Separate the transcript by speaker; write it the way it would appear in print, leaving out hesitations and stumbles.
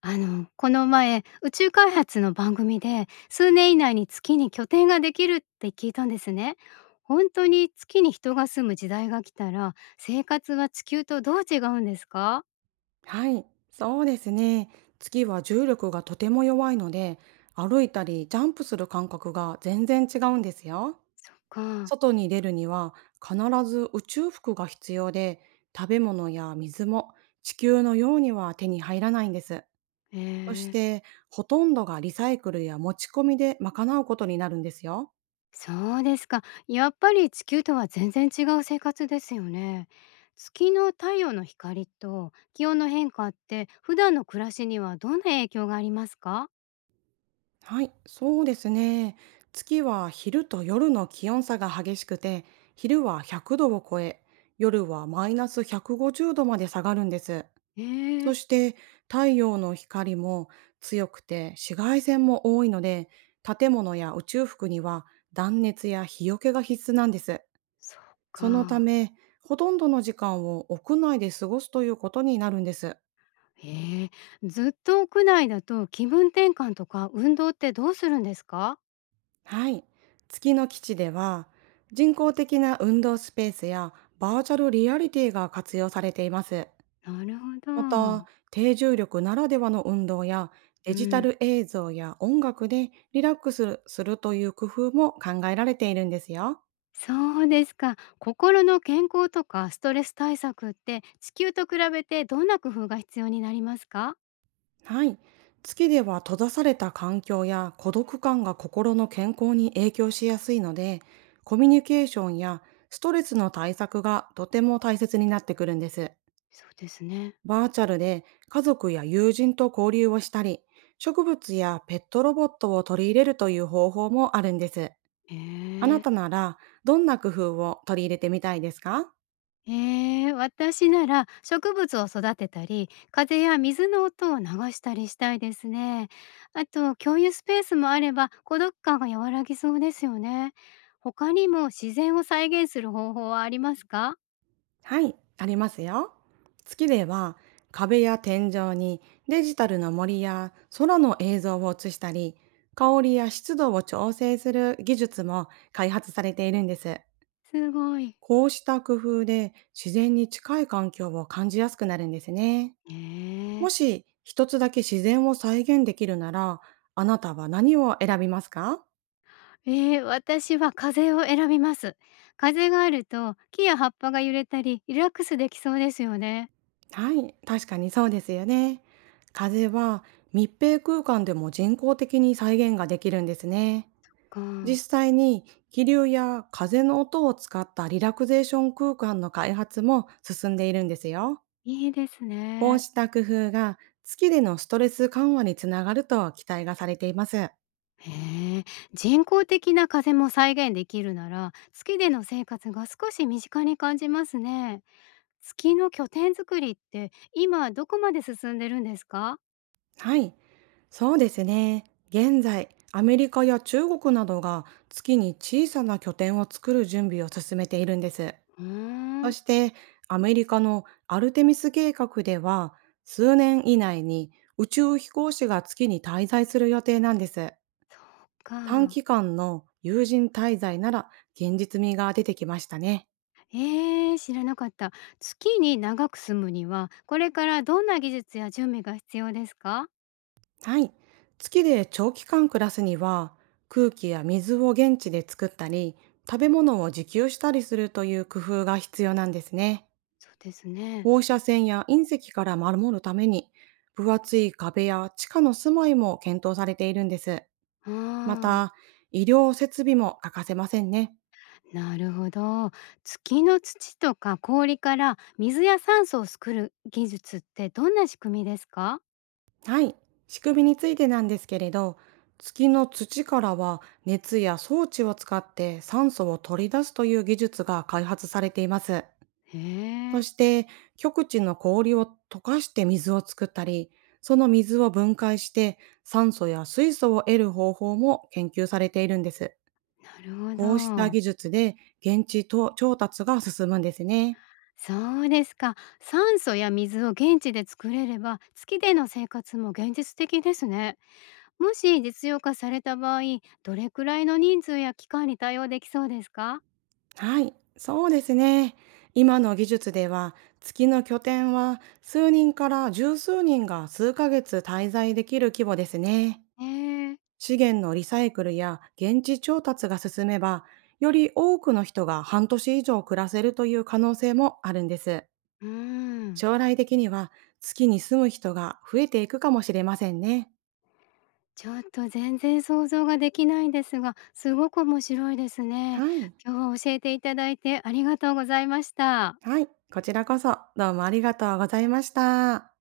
Speaker 1: この前、宇宙開発の番組で、数年以内に月に拠点ができるって聞いたんですね。本当に月に人が住む時代が来たら、生活は地球とどう違うんですか？
Speaker 2: はい、そうですね。月は重力がとても弱いので、歩いたりジャンプする感覚が全然違うんですよ。
Speaker 1: そっか。
Speaker 2: 外に出るには必ず宇宙服が必要で、食べ物や水も地球のようには手に入らないんです。
Speaker 1: え
Speaker 2: そし
Speaker 1: ー、
Speaker 2: て、ほとんどがリサイクルや持ち込みで賄うことになるんですよ。
Speaker 1: そうですか。やっぱり地球とは全然違う生活ですよね。月の太陽の光と気温の変化って普段の暮らしにはどんな影響がありますか？
Speaker 2: はい、そうですね。月は昼と夜の気温差が激しくて、昼は100度を超え、夜はマイナス150度まで下がるんです。
Speaker 1: え
Speaker 2: そ
Speaker 1: ー、
Speaker 2: して、太陽の光も強くて紫外線も多いので、建物や宇宙服には断熱や日よけが必須なんです。
Speaker 1: そっ
Speaker 2: そのた
Speaker 1: か。
Speaker 2: め、ほとんどの時間を屋内で過ごすということになるんです。
Speaker 1: へえ、ずっと屋内だと気分転換とか運動ってどうするんですか？
Speaker 2: はい。月の基地では人工的な運動スペースやバーチャルリアリティが活用されています。
Speaker 1: なるほ
Speaker 2: また、
Speaker 1: ど。
Speaker 2: 低重力ならではの運動や
Speaker 1: う
Speaker 2: デジタ
Speaker 1: ん、
Speaker 2: ル映像や音楽でリラックスするという工夫も考えられているんですよ。
Speaker 1: そうですか。心の健康とかストレス対策って地球と比べてどんな工夫が必要になりますか？
Speaker 2: はい。月では閉ざされた環境や孤独感が心の健康に影響しやすいので、コミュニケーションやストレスの対策がとても大切になってくるんです。
Speaker 1: そうですね。
Speaker 2: バーチャルで家族や友人と交流をしたり、植物やペットロボットを取り入れるという方法もあるんです。
Speaker 1: へ
Speaker 2: あな
Speaker 1: え。
Speaker 2: たならどんな工夫を取り入れてみたいですか？
Speaker 1: ええ、私なら植物を育てたり、風や水の音を流したりしたいですね。あと共有スペースもあれば孤独感が和らぎそうですよね。他にも自然を再現する方法はありますか？
Speaker 2: はい、ありますよ。月では壁や天井にデジタルの森や空の映像を映したり、香りや湿度を調整する技術も開発されているんです。
Speaker 1: すごい。
Speaker 2: こうした工夫で自然に近い環境を感じやすくなるんですね。
Speaker 1: え
Speaker 2: も
Speaker 1: え。
Speaker 2: し一つだけ自然を再現できるなら、あなたは何を選びますか？
Speaker 1: 私は風を選びます。風があると木や葉っぱが揺れたりリラックスできそうですよね。
Speaker 2: はい、確かにそうですよね。風は密閉空間でも人工的に再現ができるんですね。
Speaker 1: か、
Speaker 2: 実際に気流や風の音を使ったリラクゼーション空間の開発も進んでいるんですよ。
Speaker 1: いいです
Speaker 2: こう
Speaker 1: ね。
Speaker 2: した工夫が月でのストレス緩和につながると期待がされています。
Speaker 1: へえ、人工的な風も再現できるなら、月での生活が少し身近に感じますね。月の拠点作りって今どこまで進んでるんですか？
Speaker 2: はい。そうですね。現在、アメリカや中国などが月に小さな拠点を作る準備を進めているんです。
Speaker 1: うー
Speaker 2: そ
Speaker 1: ん、
Speaker 2: して、アメリカのアルテミス計画では、数年以内に宇宙飛行士が月に滞在する予定なんです。
Speaker 1: そう
Speaker 2: 短
Speaker 1: か。
Speaker 2: 期間の有人滞在なら現実味が出てきましたね。
Speaker 1: えー、知らなかった。月に長く住むには、これからどんな技術や準備が必要ですか？
Speaker 2: はい。月で長期間暮らすには、空気や水を現地で作ったり、食べ物を自給したりするという工夫が必要なんですね。
Speaker 1: そうですね。
Speaker 2: 放射線や隕石から守るために、分厚い壁や地下の住まいも検討されているんです。ま
Speaker 1: ああ、
Speaker 2: た、医療設備も欠かせませんね。
Speaker 1: なるほど。月の土とか氷から水や酸素を作る技術ってどんな仕組みですか？
Speaker 2: はい。仕組みについてなんですけれど、月の土からは熱や装置を使って酸素を取り出すという技術が開発されています。
Speaker 1: へ
Speaker 2: そ
Speaker 1: え、
Speaker 2: して、極地の氷を溶かして水を作ったり、その水を分解して酸素や水素を得る方法も研究されているんです。
Speaker 1: なるほ
Speaker 2: こうした
Speaker 1: ど。
Speaker 2: 技術で現地と調達が進むんですね。
Speaker 1: そうですか。酸素や水を現地で作れれば、月での生活も現実的ですね。もし実用化された場合、どれくらいの人数や期間に対応できそうですか？
Speaker 2: はい、そうですね。今の技術では月の拠点は数人から十数人が数ヶ月滞在できる規模ですね。
Speaker 1: へえ、
Speaker 2: 資源のリサイクルや現地調達が進めば、より多くの人が半年以上暮らせるという可能性もあるんです。
Speaker 1: うん。
Speaker 2: 将来的には月に住む人が増えていくかもしれませんね。
Speaker 1: ちょっと全然想像ができないんですが、すごく面白いですね。
Speaker 2: はい。
Speaker 1: 今日は教えていただいてありがとうございました。
Speaker 2: はい。こちらこそどうもありがとうございました。